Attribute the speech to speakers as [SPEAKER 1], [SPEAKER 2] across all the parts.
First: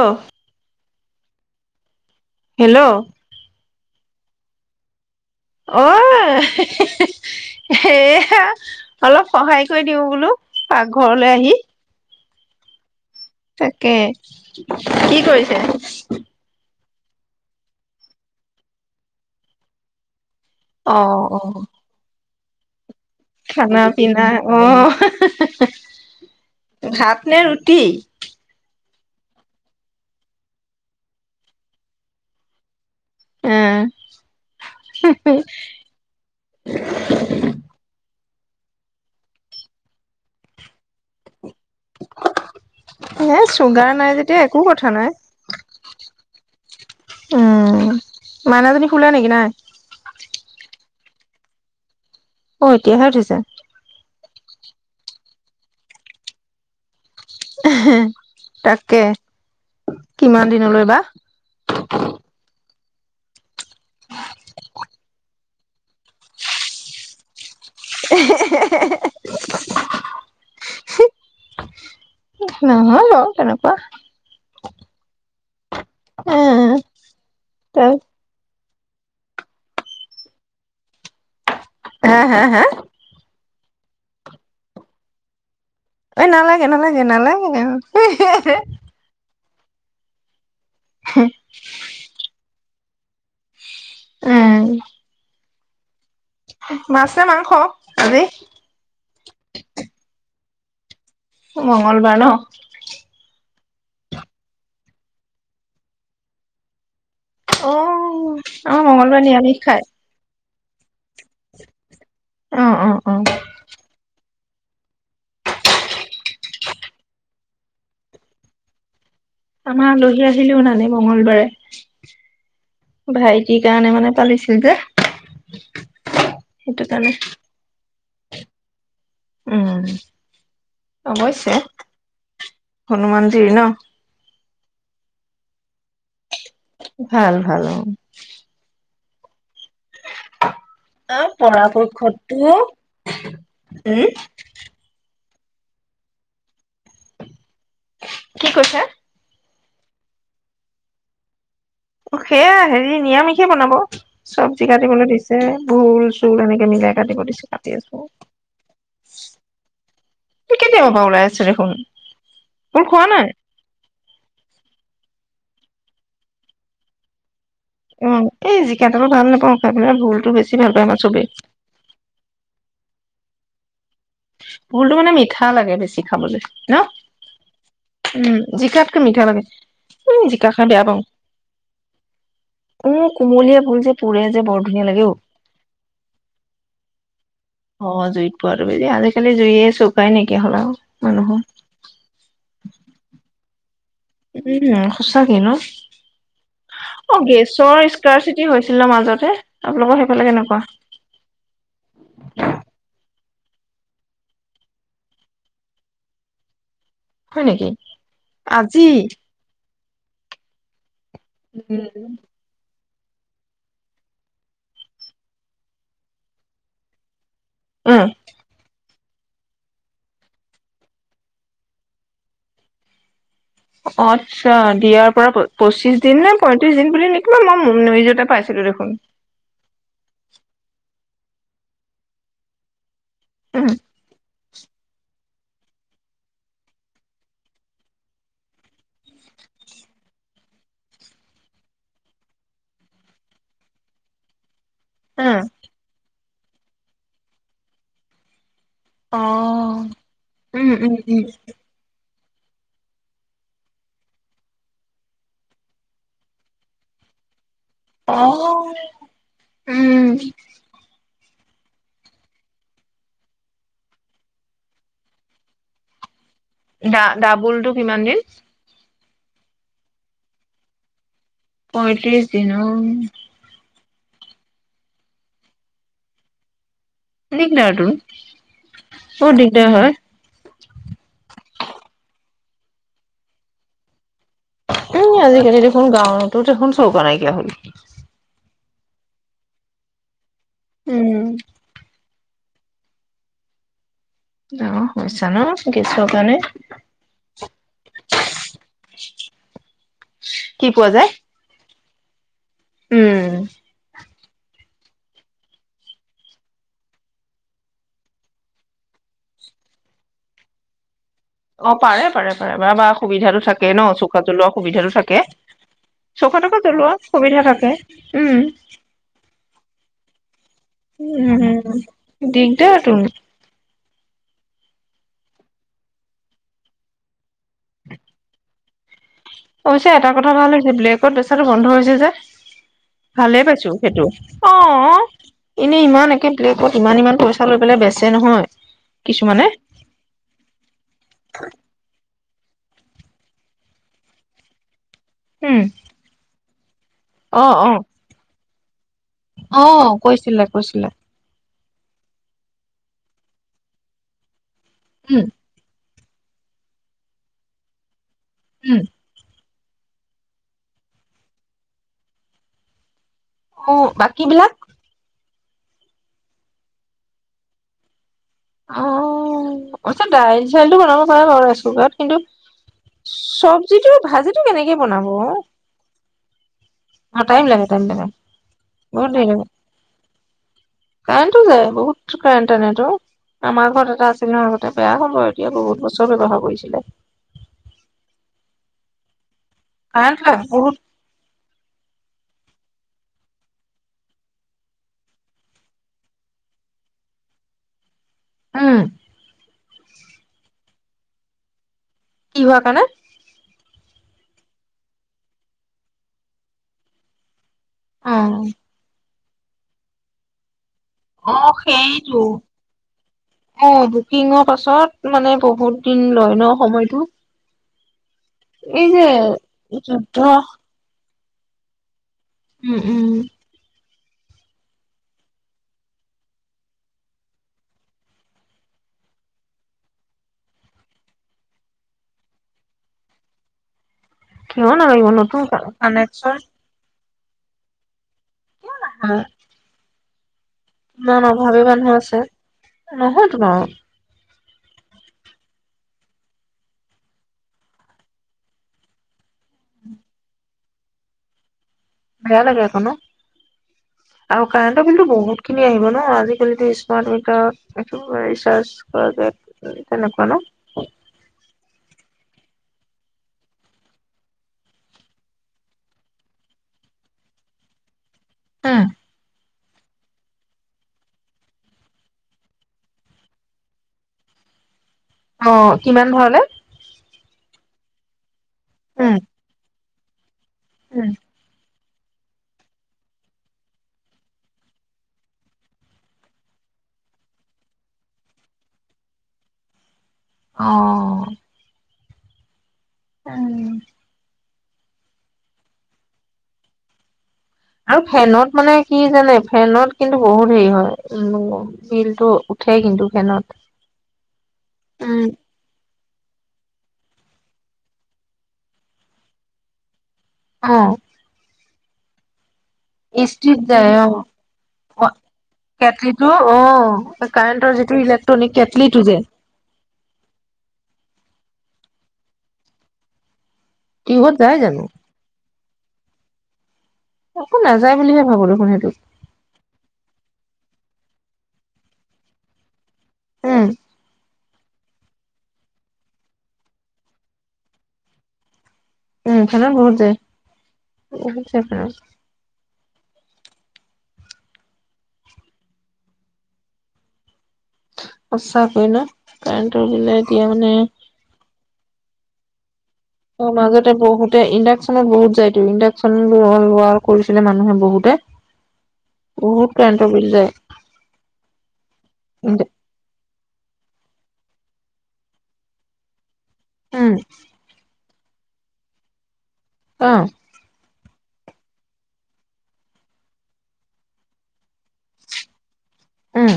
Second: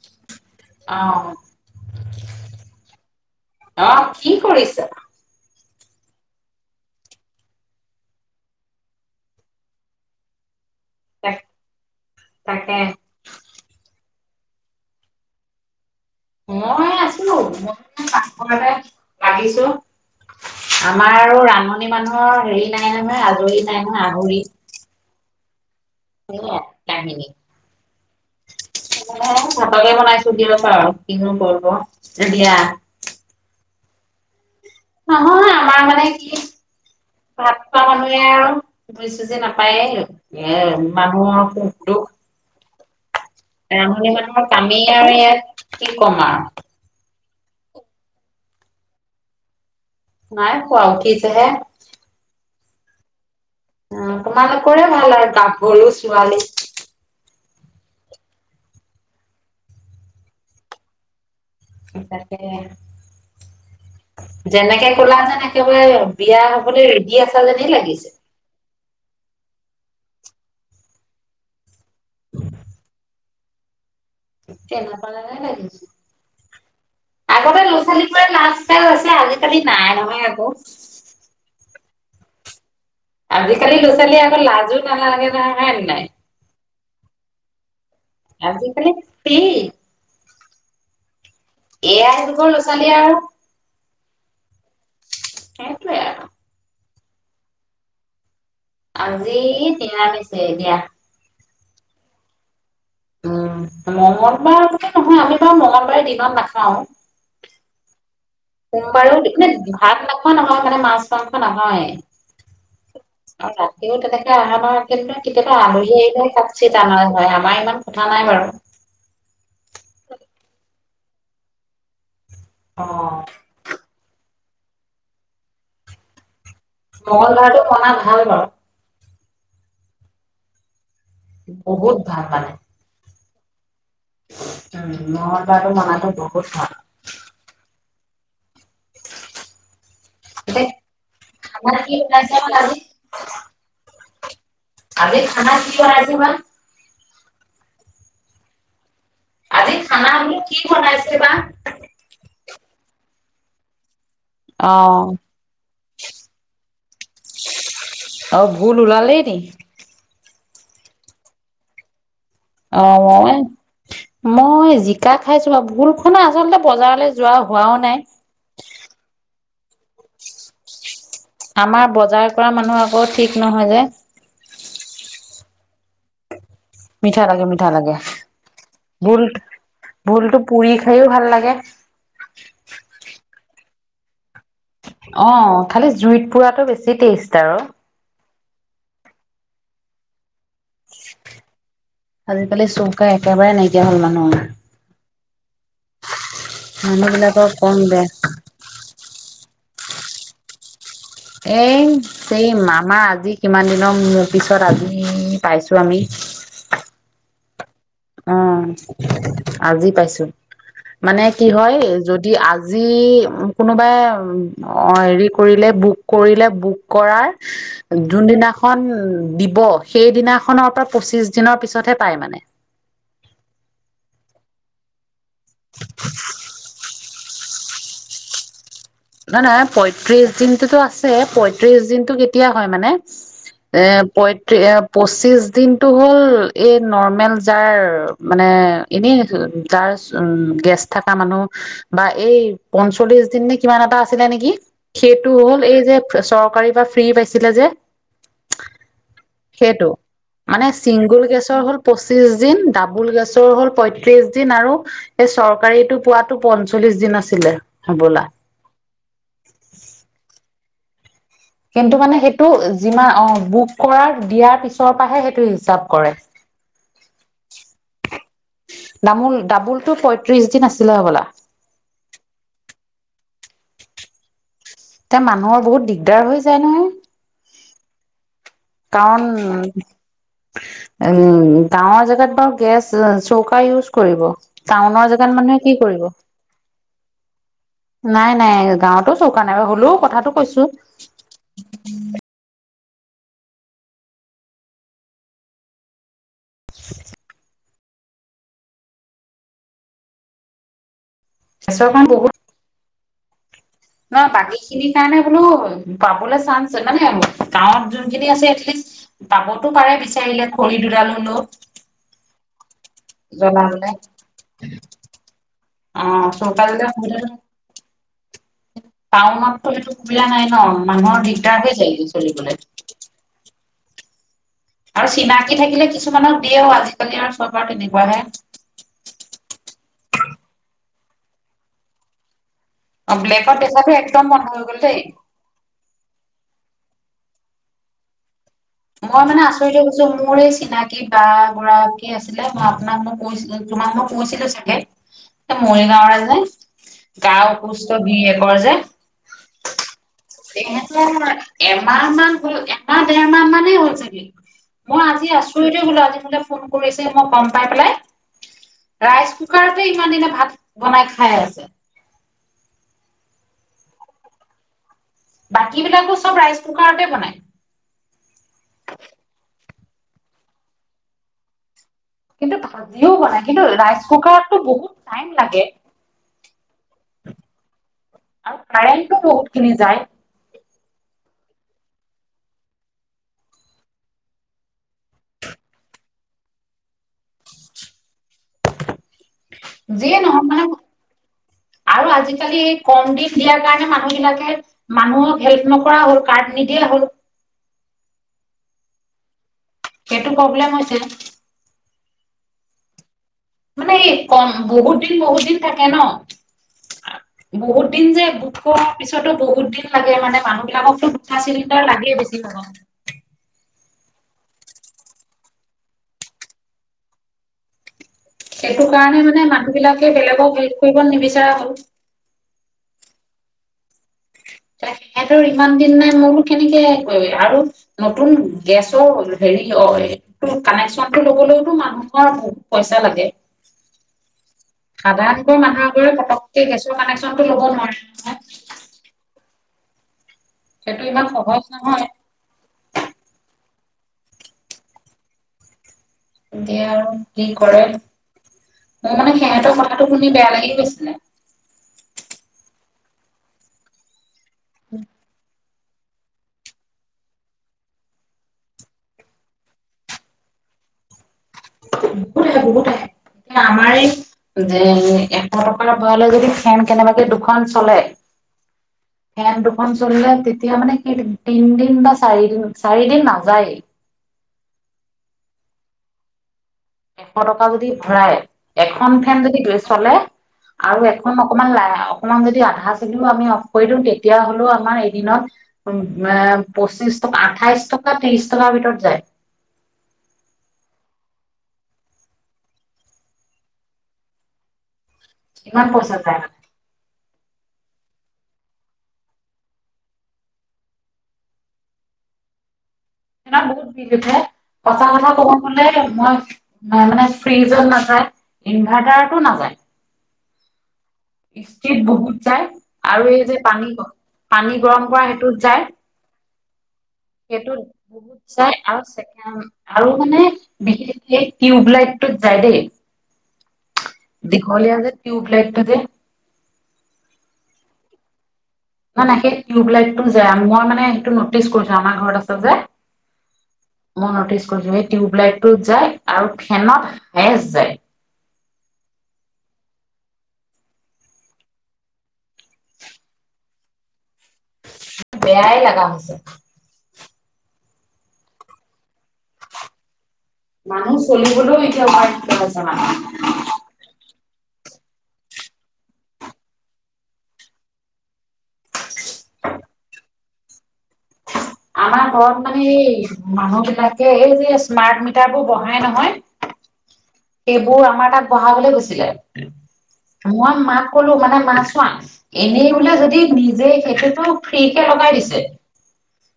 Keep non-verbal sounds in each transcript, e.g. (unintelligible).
[SPEAKER 1] অ'।
[SPEAKER 2] অ'
[SPEAKER 1] হেল্ল'
[SPEAKER 2] অ, কি কৰিছে?
[SPEAKER 1] অ, ' হে- হে - হে- এয়া, অলপ সহায় কৰি দিওঁ বোলো পাকঘৰলৈ
[SPEAKER 2] তাক
[SPEAKER 1] আহি
[SPEAKER 2] তাকে।
[SPEAKER 1] তাকে, কি কৰিছে?
[SPEAKER 2] (inaudible) আমাৰ আৰু ৰান্ধনি মানুহ অ' হেৰি না
[SPEAKER 1] খানা-পিনা, অ' হে - হে - হে
[SPEAKER 2] সেয়াই
[SPEAKER 1] ভাত
[SPEAKER 2] কাহিনী
[SPEAKER 1] নে ৰুটি?
[SPEAKER 2] ভাতকে বনাইছো দি আছ আৰু কিনো কৰিব এ দিয়া
[SPEAKER 1] আ।
[SPEAKER 2] নহয় আমাৰ মানে কি, ভাত খোৱা মানুহ এও বুজি-চুজি নাপায়েই, এ, মানুহক (unintelligible) দুখ
[SPEAKER 1] এ
[SPEAKER 2] (unintelligible)
[SPEAKER 1] চুগাৰ নাই যেতিয়া
[SPEAKER 2] মানুহৰ
[SPEAKER 1] একো
[SPEAKER 2] কামেই
[SPEAKER 1] কথা নাই
[SPEAKER 2] আৰু ইয়াত কি কম আৰু।
[SPEAKER 1] উম, মাইনাজনী শুলে নেকি, নাই?
[SPEAKER 2] নাই খোৱা তিছেহে।
[SPEAKER 1] অ', এতিয়াহে উঠিছে।
[SPEAKER 2] উম, তোমালোকৰে ভাল আৰু গাভৰু ছোৱালী।
[SPEAKER 1] ই হি তাকে কিমান দিনলৈ বা?
[SPEAKER 2] সঁচাকে যেনেকে ক'লা যে একেবাৰে বিয়া হ'বলৈ ৰেডি আছা যেনই লাগিছে।
[SPEAKER 1] হেহেহেহে (inaudible) নহয় অ'। কেনেকুৱা?
[SPEAKER 2] তেনেকুৱা লাগে নেকি?
[SPEAKER 1] এ
[SPEAKER 2] আগতে ল'ছালীবোৰে লাজ কে হৈছে আজি কালি নাই নহয় আকৌ।
[SPEAKER 1] হা, হা, হা
[SPEAKER 2] আজিকালি ল'ৰা-ছোৱালী আকৌ লাজো নালাগে নহ হয়নাই?
[SPEAKER 1] এনালাগে নালাগে উ
[SPEAKER 2] আজিকালি প্লি
[SPEAKER 1] হে
[SPEAKER 2] এয়াই হ'ব লৈছ ছোৱালী আউ
[SPEAKER 1] উম।
[SPEAKER 2] সেটো এ আউ
[SPEAKER 1] মাছনে, মাংস, আজি?
[SPEAKER 2] আজি তিৰামিছে দিয়া।
[SPEAKER 1] মঙলবাৰ ন'।
[SPEAKER 2] উম। মঙ্গলবাৰ আগতে নহয়, আমিবাউ মঙগলবাৰে দিনত নাখাওঁ।
[SPEAKER 1] অ'। আমাৰ
[SPEAKER 2] সোমবাৰেও
[SPEAKER 1] মংগলবাৰে নিৰামিষ
[SPEAKER 2] (unintelligible)
[SPEAKER 1] খায়।
[SPEAKER 2] ভাত নোখোৱা নহয়। মা মা মাছ। (unintelligible) নাহয়
[SPEAKER 1] অ' অ' অ'
[SPEAKER 2] আউ ৰাতিও তেনে আহামাহা কেটো কেতিয়াবা আলহী আহিলে কাটিছিল আনা হয়, আমাৰ ইমান কথা নাই বাৰু।
[SPEAKER 1] আমা আলহী আহিলেও নানে মঙলবাৰে।
[SPEAKER 2] অ',
[SPEAKER 1] ভাইটি কাৰণে মানে পালিছ (unintelligible)
[SPEAKER 2] মন ধৰাটো শনা ন ভাল ব
[SPEAKER 1] উম। অৱশ্যে,
[SPEAKER 2] বহুত ভাল মানে
[SPEAKER 1] হনুমান তৃণ
[SPEAKER 2] উম, মঙলবাৰটো (unintelligible)
[SPEAKER 1] ভাল ভাল অ
[SPEAKER 2] এতিয়া
[SPEAKER 1] অ,
[SPEAKER 2] খানা কি বনাইছে
[SPEAKER 1] পৰাপক্ষতটো,
[SPEAKER 2] বা আজি
[SPEAKER 1] উ? (unintelligible)
[SPEAKER 2] আজি খানা কি (unintelligible)
[SPEAKER 1] কি কৈছে
[SPEAKER 2] আজি খানা বোলো কি বনাইছে বা?
[SPEAKER 1] অ' সেয়া হেৰি নিৰামিষে বনাব। চব্জি
[SPEAKER 2] অ
[SPEAKER 1] কাটিবলৈ দিছে। ভুল চোল এনেকে মিলাই কাটিব দিছে, কাটি আছোঁ।
[SPEAKER 2] অ', ভুল ওলালেই নি
[SPEAKER 1] তু কেতিয়া বাবা ওলাই আছ দেখোন
[SPEAKER 2] অ,
[SPEAKER 1] ভোল খোৱা নাই?
[SPEAKER 2] মই, মই জিকা খাইছোঁ বাৰু, ভুল খোনা আচলতে বজাৰলৈ যোৱা হোৱাও নাই
[SPEAKER 1] উম, এই জিকাটো মই ভাল নাপাওঁ। তাৰোনে ভুলটো বেছি ভাল প আমাৰ চবেই
[SPEAKER 2] আমাৰ বজাৰ কৰা মানুহ আকৌ ঠিক নহয় যে।
[SPEAKER 1] ুলতটো মানে মিঠা লাগে বেছি খাবলৈ ন
[SPEAKER 2] মিঠা লাগে মিঠা লাগে
[SPEAKER 1] উম জিকাতকে
[SPEAKER 2] ভোল
[SPEAKER 1] মিঠা লাগে উম
[SPEAKER 2] ভোলটো
[SPEAKER 1] জিকা খাই
[SPEAKER 2] পুৰি
[SPEAKER 1] বেয়া পাওঁ
[SPEAKER 2] খাইও ভাল লাগে
[SPEAKER 1] উ কুমলীয়া ভুল যে পোৰে যে বৰ ধুনীয়া লাগে
[SPEAKER 2] অ' খালি জুইত পুৰাতটো বেছি টেষ্ট আৰু।
[SPEAKER 1] (unintelligible) জুই এ, চউকাই নাইকিয়া হ'ল আৰু মানুহৰ।
[SPEAKER 2] এয়া হ'ল মানুহ
[SPEAKER 1] চকে ন অ
[SPEAKER 2] বিলাকৰ কম
[SPEAKER 1] গেছৰ
[SPEAKER 2] দে
[SPEAKER 1] স্ক চিটি হৈছিল ন মাজত আপোনালোকৰ সেইফালে কেনেকুৱা?
[SPEAKER 2] এ স মামা আজি কিমান দিনৰ পিছত আজি পাইছো আমি
[SPEAKER 1] হয় নেকি?
[SPEAKER 2] অ,
[SPEAKER 1] আজি
[SPEAKER 2] আজি পাইছোন মানে কি হয় যদি আজি যি কোনোবাই হেৰি কৰিলে বুক কৰিলে বুক কৰাৰ-
[SPEAKER 1] উম
[SPEAKER 2] যোনদিনাখন- দিব সেইদিনাখনৰ পৰা পঁচিশ দিনৰ পিছতহে পাই মানে।
[SPEAKER 1] আচ্ছা দিয়া। প পঁচিশ দিন নে পয়ত্ৰিশ দিন। কি মই ম নিউজতে পাইছিলো দেখোন।
[SPEAKER 2] নহয় নহয় পয়ত্ৰিশ দিনটোতো আছে পয়ত্ৰিশ দিনতটো কেতিয়া হয় মানে।
[SPEAKER 1] উম
[SPEAKER 2] এ পয়ত্ৰি পঁচিছ। দিনটো হ'ল এই নৰ্মেল যাৰ মানে এনেই যাৰ উ গেছ থকা মানুহ বা এই পঞ্চল্লিশ দিন নে- কিমান এটা আছিলে নেকি। সেইটো
[SPEAKER 1] উম
[SPEAKER 2] হ'ল এই যে- চৰকাৰী বা ফ্ৰী পাইছিলে যে
[SPEAKER 1] অ
[SPEAKER 2] সেইটো মানে
[SPEAKER 1] উম উম
[SPEAKER 2] চিংগুল
[SPEAKER 1] উম
[SPEAKER 2] গেছৰ হ'ল পচি পঁচিশ দিন ডাবুল গেছৰ হ'ল, পয়ত্ৰিশ দিন আৰু এই চৰকাৰীটো পোৱাতো পঞ্চল্লিশ দিন আছিলে। হবলা
[SPEAKER 1] অ'। উম।
[SPEAKER 2] কিন্তু মানে সেইটো যিমান অ', বুক কৰাৰ দিয়াৰ পিছৰ পৰাহে সেইটো হিচাব কৰে।
[SPEAKER 1] ডা ডাবুলটো কিমান দিন?
[SPEAKER 2] ডামোল দাবোলটো পঁয়ত্ৰিশ দিন আছিলে হ'বলা।
[SPEAKER 1] পইয়ত্ৰিশ দিন অ'।
[SPEAKER 2] তে মানুহৰ বহুত দিগদাৰ হৈ যায় নহয়।
[SPEAKER 1] দিগদাৰটো।
[SPEAKER 2] কাৰণ উম, গাওঁৰ জেগাত বাৰু গেছ চৌকা ইউজ কৰিব। টাউনৰ
[SPEAKER 1] উম,
[SPEAKER 2] জেগাত
[SPEAKER 1] আজিকালি
[SPEAKER 2] মানুহে কি
[SPEAKER 1] দেখোন
[SPEAKER 2] কৰিব
[SPEAKER 1] গাঁওটো দেখোন চৌকা নাইকিয়া হ'ল।
[SPEAKER 2] গাওঁতো চৌকা নাই হ'লেও কথাটো কৈছো
[SPEAKER 1] উম ডাঙৰ সমস্যা ন? গেছৰ কাৰণে কি পোৱা যায়?
[SPEAKER 2] (unintelligible) বহুত
[SPEAKER 1] উম।
[SPEAKER 2] ন বাকী খিনিৰ কাৰণে বোলো, পাবলৈ চাঞ্চ মানে, গাঁওত যোনখিনি আছে এটলিষ্ট পাবতো পাৰে বিচাৰিলে খৰি দুডালো-
[SPEAKER 1] অ', পাৰে পাৰে। (unintelligible) সুবিধাটো থাকে
[SPEAKER 2] জ্বলাবলে
[SPEAKER 1] ন', চৌকা জ্বলোৱা সুবিধাটো থাকে।
[SPEAKER 2] অ',
[SPEAKER 1] চৌকা টোকা
[SPEAKER 2] চৌকাজলে
[SPEAKER 1] জ্বলোৱা
[SPEAKER 2] সুবিধাটো
[SPEAKER 1] সুবিধা থাকে উম,
[SPEAKER 2] টাউনততো সেইটো সুবিধা নাই ন'
[SPEAKER 1] উ,
[SPEAKER 2] মানুহৰ দিগদাৰ হৈ যায়গে চলিবলে।
[SPEAKER 1] দিগদাৰ তু
[SPEAKER 2] আৰু চিনাকি থাকিলে কিছুমানক দিয়েও, আজিকালি আৰু চব আৰু তেনেকুৱাহে।
[SPEAKER 1] অৱশ্যে এটা কথা ভাল হৈছে ব্লেকত বেচাটো বন্ধ হৈছে যে।
[SPEAKER 2] অ',
[SPEAKER 1] ভালে
[SPEAKER 2] ব্লেকত
[SPEAKER 1] পাইছো
[SPEAKER 2] বেচাটো
[SPEAKER 1] সেইটো
[SPEAKER 2] একদম বন্ধ
[SPEAKER 1] অ
[SPEAKER 2] হৈ গ'ল দেই।
[SPEAKER 1] এনে ইমান।। বেলেগত ইমান ইমান পইচা লৈ পেলাই বেচে নহয়।
[SPEAKER 2] মই মানে
[SPEAKER 1] কিছুমানে
[SPEAKER 2] আচৰিত হৈ গৈছো মোৰ এই চিনাকি বা এগৰাকী আছে।। যিবিলাক মই আপোনাক কৈছিলো- তোমাক মই কৈছিলো চাগে? এ
[SPEAKER 1] উম
[SPEAKER 2] মৰিগাঁৱৰে যে গা
[SPEAKER 1] অ অ
[SPEAKER 2] অসুস্থ বী।। ঘৰ যে?
[SPEAKER 1] অ,। কৈছিলে কৈছিলে
[SPEAKER 2] (inaudible) এমাহ মান গ'ল এমাহ দেৰ মাহ মানে হ'ল ছাগে? মই
[SPEAKER 1] উম
[SPEAKER 2] আজি আচৰিতে হ'লত।। মোলে ফোন কৰিছে মই গম পাই পেলাই?
[SPEAKER 1] উম
[SPEAKER 2] ৰাইজ। কুকাৰতে ইমান দিনে ভাত বনাই খাই আছে।
[SPEAKER 1] ওহঁ বাকী বিলাক?
[SPEAKER 2] বাকী বিলাকো চব ৰাইচ কুকাৰতে বনাই।
[SPEAKER 1] অ', আচ্ছা দাইল চাইলটো বনাব পাৰোঁ বাৰু ৰাইচ কুকাৰত।
[SPEAKER 2] কিন্তু ভাজিও বনাই কিন্তু
[SPEAKER 1] চব্জিটো
[SPEAKER 2] ৰাইচ
[SPEAKER 1] ভাজিটো
[SPEAKER 2] কুকাৰতটো
[SPEAKER 1] কেনেকে
[SPEAKER 2] বহুত
[SPEAKER 1] বনাব
[SPEAKER 2] টাইম লাগে?
[SPEAKER 1] অ টাইম লাগে টাইম লাগে
[SPEAKER 2] আৰু
[SPEAKER 1] বহুত
[SPEAKER 2] কাৰেণ্টটো
[SPEAKER 1] টাইম লাগে।
[SPEAKER 2] খিনি যায়
[SPEAKER 1] কাৰেণ্টটো যায়, বহুত কাৰেণ্ট টানেটো। আমাৰ ঘৰত এটা আছিল নহয় আগতে, বেয়া হ'ল বাৰু এতিয়া বহুত বছৰ ব্যৱহাৰ কৰিছিলে।
[SPEAKER 2] যিয়ে
[SPEAKER 1] কাৰেণ্ট লাগে
[SPEAKER 2] নহক মানে
[SPEAKER 1] বহুত
[SPEAKER 2] আৰু আজি।। আজিকালি কম দিন দিয়াৰ কাৰণে মানুহ বিলাকে মানুহক হেল্প নকৰা হ'ল কাৰ্ড নিদিয়া হ'ল
[SPEAKER 1] উম।
[SPEAKER 2] এইটো প্ৰব্লেম হৈছে।
[SPEAKER 1] কি হোৱা কাৰণে।
[SPEAKER 2] মানে এই। কম বহুত দিন বহুত দিন থাকে ন বহুত দিন যে
[SPEAKER 1] অ
[SPEAKER 2] বোক কৰাৰ পিছত।। তেতিয়া টো বহুত দিন লাগে মানে মানুহ। এইবিলাককটো
[SPEAKER 1] অ
[SPEAKER 2] দুটা চিলিণ্ডাৰ
[SPEAKER 1] সেইটো
[SPEAKER 2] লাগেই বেছি ভাগক।
[SPEAKER 1] অ বুকিঙৰ পাছত মানে বহুত দিন লয় ন সময়টো।
[SPEAKER 2] সেইটো
[SPEAKER 1] এই যে
[SPEAKER 2] কাৰণে মানে মানুহ বিলাকে
[SPEAKER 1] যুদ্ধ
[SPEAKER 2] বেলেগক হেল্প কৰিব নিবিচাৰে। (unintelligible)
[SPEAKER 1] উম, উম।
[SPEAKER 2] হে সিহঁতৰ ইমান দিন নাই মই বুলো কেনেকে কৰিবি আৰু নতুন গেছৰ হেৰিটো কানেকচনটো লবলৈওতো মানুহৰ বহুত পইচা লাগে।
[SPEAKER 1] কিয় নালাগিব নতুন
[SPEAKER 2] সাধাৰণতে মানুহ এঘৰে
[SPEAKER 1] কানেকচন
[SPEAKER 2] পটৈকে গেছৰ কাণেকচন,।। পটৈকে ল'ব নোৱাৰে
[SPEAKER 1] ক'ত আছা।
[SPEAKER 2] সেইটো
[SPEAKER 1] ইমান
[SPEAKER 2] সহজ
[SPEAKER 1] অভাৱী মানুহ
[SPEAKER 2] নহয়
[SPEAKER 1] আছে, নহয়তো বাৰু
[SPEAKER 2] এতিয়া আৰু কি কৰে, মোৰ মানে সিহঁতৰ কথাটো শুনি বেয়া লাগি গৈছিলে।
[SPEAKER 1] বেয়া লাগে আকৌ ন? আৰু কাৰেণ্টৰ বিলটো বহুতখিন আহিব ন, আজিকালিতো স্মাৰ্টমিটাৰ ৰিচাৰ্জ কৰা যায় তেনেকুৱা ন?
[SPEAKER 2] বহুত আহে বহুত আহে, আমাৰ এই যে এশ টকাৰ ওপৰলৈ যদি ফেন কেনেবাকে দুখন চলে
[SPEAKER 1] উম।
[SPEAKER 2] ফেন দুখন চলিলে তেতিয়া মানে সেই তিনদিন বা চাৰিদিন, চাৰি দিন নাযায়েই
[SPEAKER 1] অ', কিমান ভৰালে?
[SPEAKER 2] এশ টকা যদি ভৰাই এখন
[SPEAKER 1] উম
[SPEAKER 2] ফেন যদি চলে আৰু
[SPEAKER 1] উম
[SPEAKER 2] এখন অকমান লাহে অকমান যদি আধা চলি আমি অফ কৰি দিওঁ, তেতিয়াহলেও আমাৰ এদিনত পচিশ টকা, আঠাইশ টকা-ত্ৰিশ টকাৰ ভিতৰত যায়
[SPEAKER 1] অ উম
[SPEAKER 2] ইমান পইচা যাই মানে
[SPEAKER 1] আৰু ফেনত মানে কি জানে ফেনত কিন্তু বহুত হেৰি হয় উ বিলটো উঠে কিন্তু।
[SPEAKER 2] ফেনত বহুত বিল উঠে, সঁচা
[SPEAKER 1] উম
[SPEAKER 2] কথা কব গলে মই মানে ফ্ৰিজত নাযায়, ইনভাৰ্টাৰতো নাযায়
[SPEAKER 1] অ'।
[SPEAKER 2] কিষ্টিত বহুত যায় আৰু এই যে
[SPEAKER 1] ইস্ত্ৰিত
[SPEAKER 2] পানী,
[SPEAKER 1] যায় অ
[SPEAKER 2] পানী
[SPEAKER 1] অ
[SPEAKER 2] গৰম কৰা সেইটোত যায়।
[SPEAKER 1] কেটলিটো অ কাৰেণ্টৰ
[SPEAKER 2] সেইটোত
[SPEAKER 1] যিটো
[SPEAKER 2] বহুত
[SPEAKER 1] ইলেক্ট্ৰনিক
[SPEAKER 2] যায়
[SPEAKER 1] কেটলিটো
[SPEAKER 2] আৰু
[SPEAKER 1] যে
[SPEAKER 2] ছেকেণ্ড আৰু মানে বিশেষ এই টিউব লাইটটোত যায় দেই
[SPEAKER 1] কিহত যায় জানো
[SPEAKER 2] দীঘলীয়া যে টিউব লাইট ক যে
[SPEAKER 1] একো নাযায় বুলিহে ভাবো দেখোন সেইটো
[SPEAKER 2] না না সেই টিউবলাইটটো যে, মই মানে সেইটো নটিচ কৰিছো আমাৰ ঘৰত আছে যে
[SPEAKER 1] উম।
[SPEAKER 2] মই নটিচ কৰিছো সেই টিউব লাইটটোত যায় আৰু ফেনত হায়েজ যায়
[SPEAKER 1] উম ফেনত বহুত যায় (unintelligible)
[SPEAKER 2] বেয়াই লাগা হৈছে।
[SPEAKER 1] সঁচাকৈ ন কাৰেণ্টৰ বিলে এতিয়া মানে
[SPEAKER 2] মানুহ চলিবলৈ এতিয়া বৰ দিগদাৰ হৈছে মানে।
[SPEAKER 1] অ মাজতে বহুতে ইণ্ডাকচনত বহুত যায়তো ইণ্ডাকচন লোৱা কৰিছিলে মানুহে বহুতে, বহুত কাৰেণ্টৰ বিল যায়।
[SPEAKER 2] আমাৰ ঘৰত মানে এই মানুহবিলাকে এই যে স্মাৰ্টমিটাৰ বোৰ বহাই নহয়
[SPEAKER 1] উম।
[SPEAKER 2] এইবোৰ আমাৰ তাত বহাবলৈ গৈছিলে।
[SPEAKER 1] অ
[SPEAKER 2] মই মাক কলো মানে মা চোৱা, এনেই বোলে যদি নিজে সেইটোতো ফ্ৰী কে লগাই দিছে।
[SPEAKER 1] উম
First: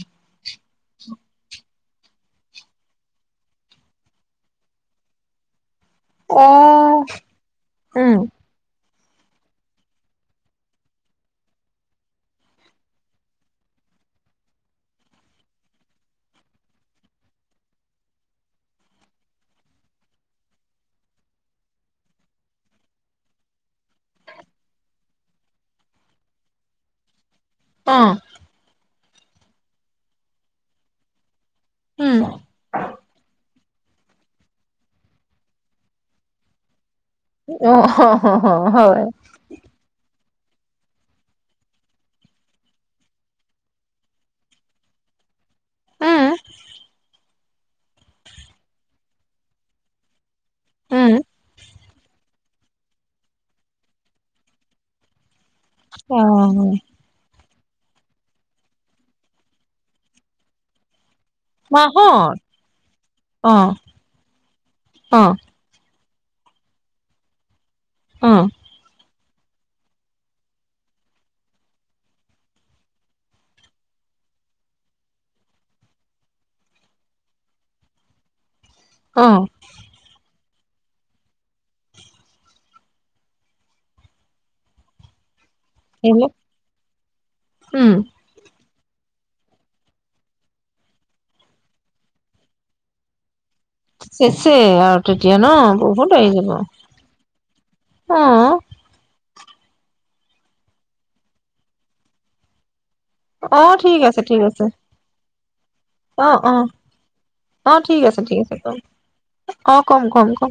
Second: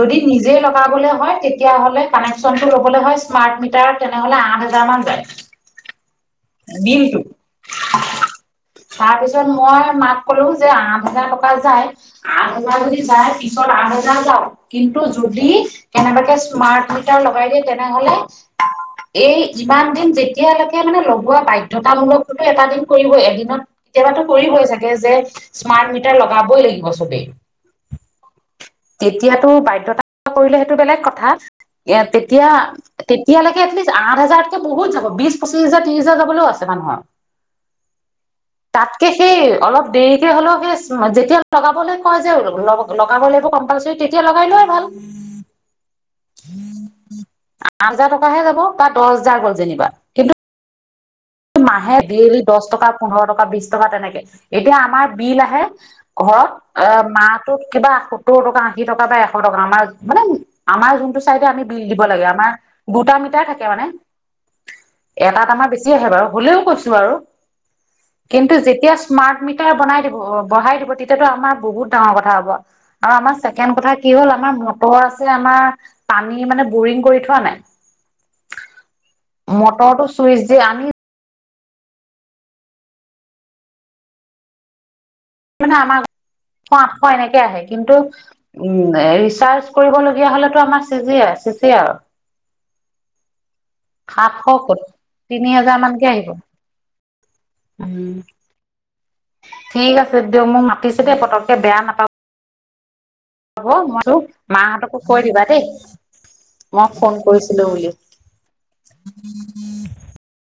[SPEAKER 2] যদি নিজে লগ লগাবলৈ হয়, তেতিয়ালে কানেকশ্যনটো লবলৈ হয় স্মাৰ্ট মিটাৰত তেনেহলে আঠ হাজাৰ মান যায়। দিনটো। তাৰ পিছত মই মাক কলো যে আঠ হাজাৰ টকা যায়, আঠ হাজাৰ যদি যায় পিছত আঠ হাজাৰ যাওক। কিন্তু যদি, কেনেবাকে স্মাৰ্ট মিটাৰ লগাই দিয়ে তেনেহলে, এই ইমান দিন যেতিয়ালৈকে মানে ব‌ বাধ্যতামূলক (unintelligible) ‌ এটা দিন কৰিবই, এদিনত, তিয়াবাতো কৰিবই চাগে যে স্মাৰ্ট মিটাৰ লগাবই লাগিব চবেই।
[SPEAKER 1] অ'।
[SPEAKER 2] তেতিয়াতো বাধ্যতা (inaudible) কৰিলে সেইটো বেলেগ কথা। ইয়াত তেতিয়া, তেতিয়ালৈক এটলিষ্ট আঠ হাজাৰতকৈ বহুত যাব, বিছ, পঁচিছ হাজাৰ, ত্ৰিশ হাজাৰ যাবলৈও আছে মানুহৰ।
[SPEAKER 1] অ, হ- হ- হ হয়।
[SPEAKER 2] তাতকে সেই অলপ দেৰিকে হলেও সেই স্ম যেতিয়া লগাবলৈ কয় যে ল লগাবলৈতো কম (unintelligible) তেতিয়া লগাই লোৱাই ভাল। (inaudible) অ আঠ হাজাৰ টকাহে যাব, বা দহ জাৰ গল যেনিবা, কিন্তু আহে দেইলি দছ টকা, পোন্ধৰ টকা, বিছ টকা তেনেকে। এতিয়া আমাৰ বিল আহে ঘৰত, অ' মাত কিবা সত্তৰ টকা, আশী টকা বা এশ টকা। আমাৰ মানে আমাৰ জোনটো এতিয়া আমি বিল দিব লাগে,
[SPEAKER 1] মাহত
[SPEAKER 2] আমাৰ দুটা মিটাৰ
[SPEAKER 1] অ
[SPEAKER 2] থাকে মানে।
[SPEAKER 1] অ
[SPEAKER 2] এটাত আমাৰ বেছি তিয়াহে বাৰু, হলেও কৈছো বাৰু
[SPEAKER 1] অ
[SPEAKER 2] কিন্তু যেতিয়া মাৰ্ট মিটাৰ বনাই দিব বঢ়াই দিব, তেতিয়াতো আমাৰ বহুত ডাঙৰ কথা হব। আৰু আমাৰ ছেকেণ্ড কথা কি হল আমাৰ মটৰ আছে আমাৰ পানী মানে বৰিং কৰি থোৱা নাই।
[SPEAKER 1] অ
[SPEAKER 2] মটৰটো চুইছ যে আমি মানে আমাৰ (unintelligible)
[SPEAKER 1] এইবিলাক
[SPEAKER 2] সাতশ আঠশ এনেকে আহে,
[SPEAKER 1] উম
[SPEAKER 2] কিন্তু উম, ৰিচাৰ্জ কৰিবলগীয়া হলেতো আমাৰ শেষে-শেষেই আৰু। সাতশ ক'ত
[SPEAKER 1] শেষেই আৰু তেতিয়া
[SPEAKER 2] তিনি হেজাৰ
[SPEAKER 1] ন',
[SPEAKER 2] মানকে
[SPEAKER 1] বহুত
[SPEAKER 2] আহিব
[SPEAKER 1] আহি
[SPEAKER 2] উম
[SPEAKER 1] যাব। অ'।
[SPEAKER 2] ঠিক আছে দিয়ক। মোক মাতিছে দেই পতককে বেয়া নাপাব
[SPEAKER 1] অ', ঠিক
[SPEAKER 2] মই
[SPEAKER 1] আছে, ঠিক আছে,
[SPEAKER 2] মাহঁতকো কৈ দিবা দেই
[SPEAKER 1] অ', অ',
[SPEAKER 2] মই ফোন কৰিছিলো
[SPEAKER 1] অ',
[SPEAKER 2] বুলি
[SPEAKER 1] ঠিক আছে, ঠিক আছে, কম। অ', কম কম কম।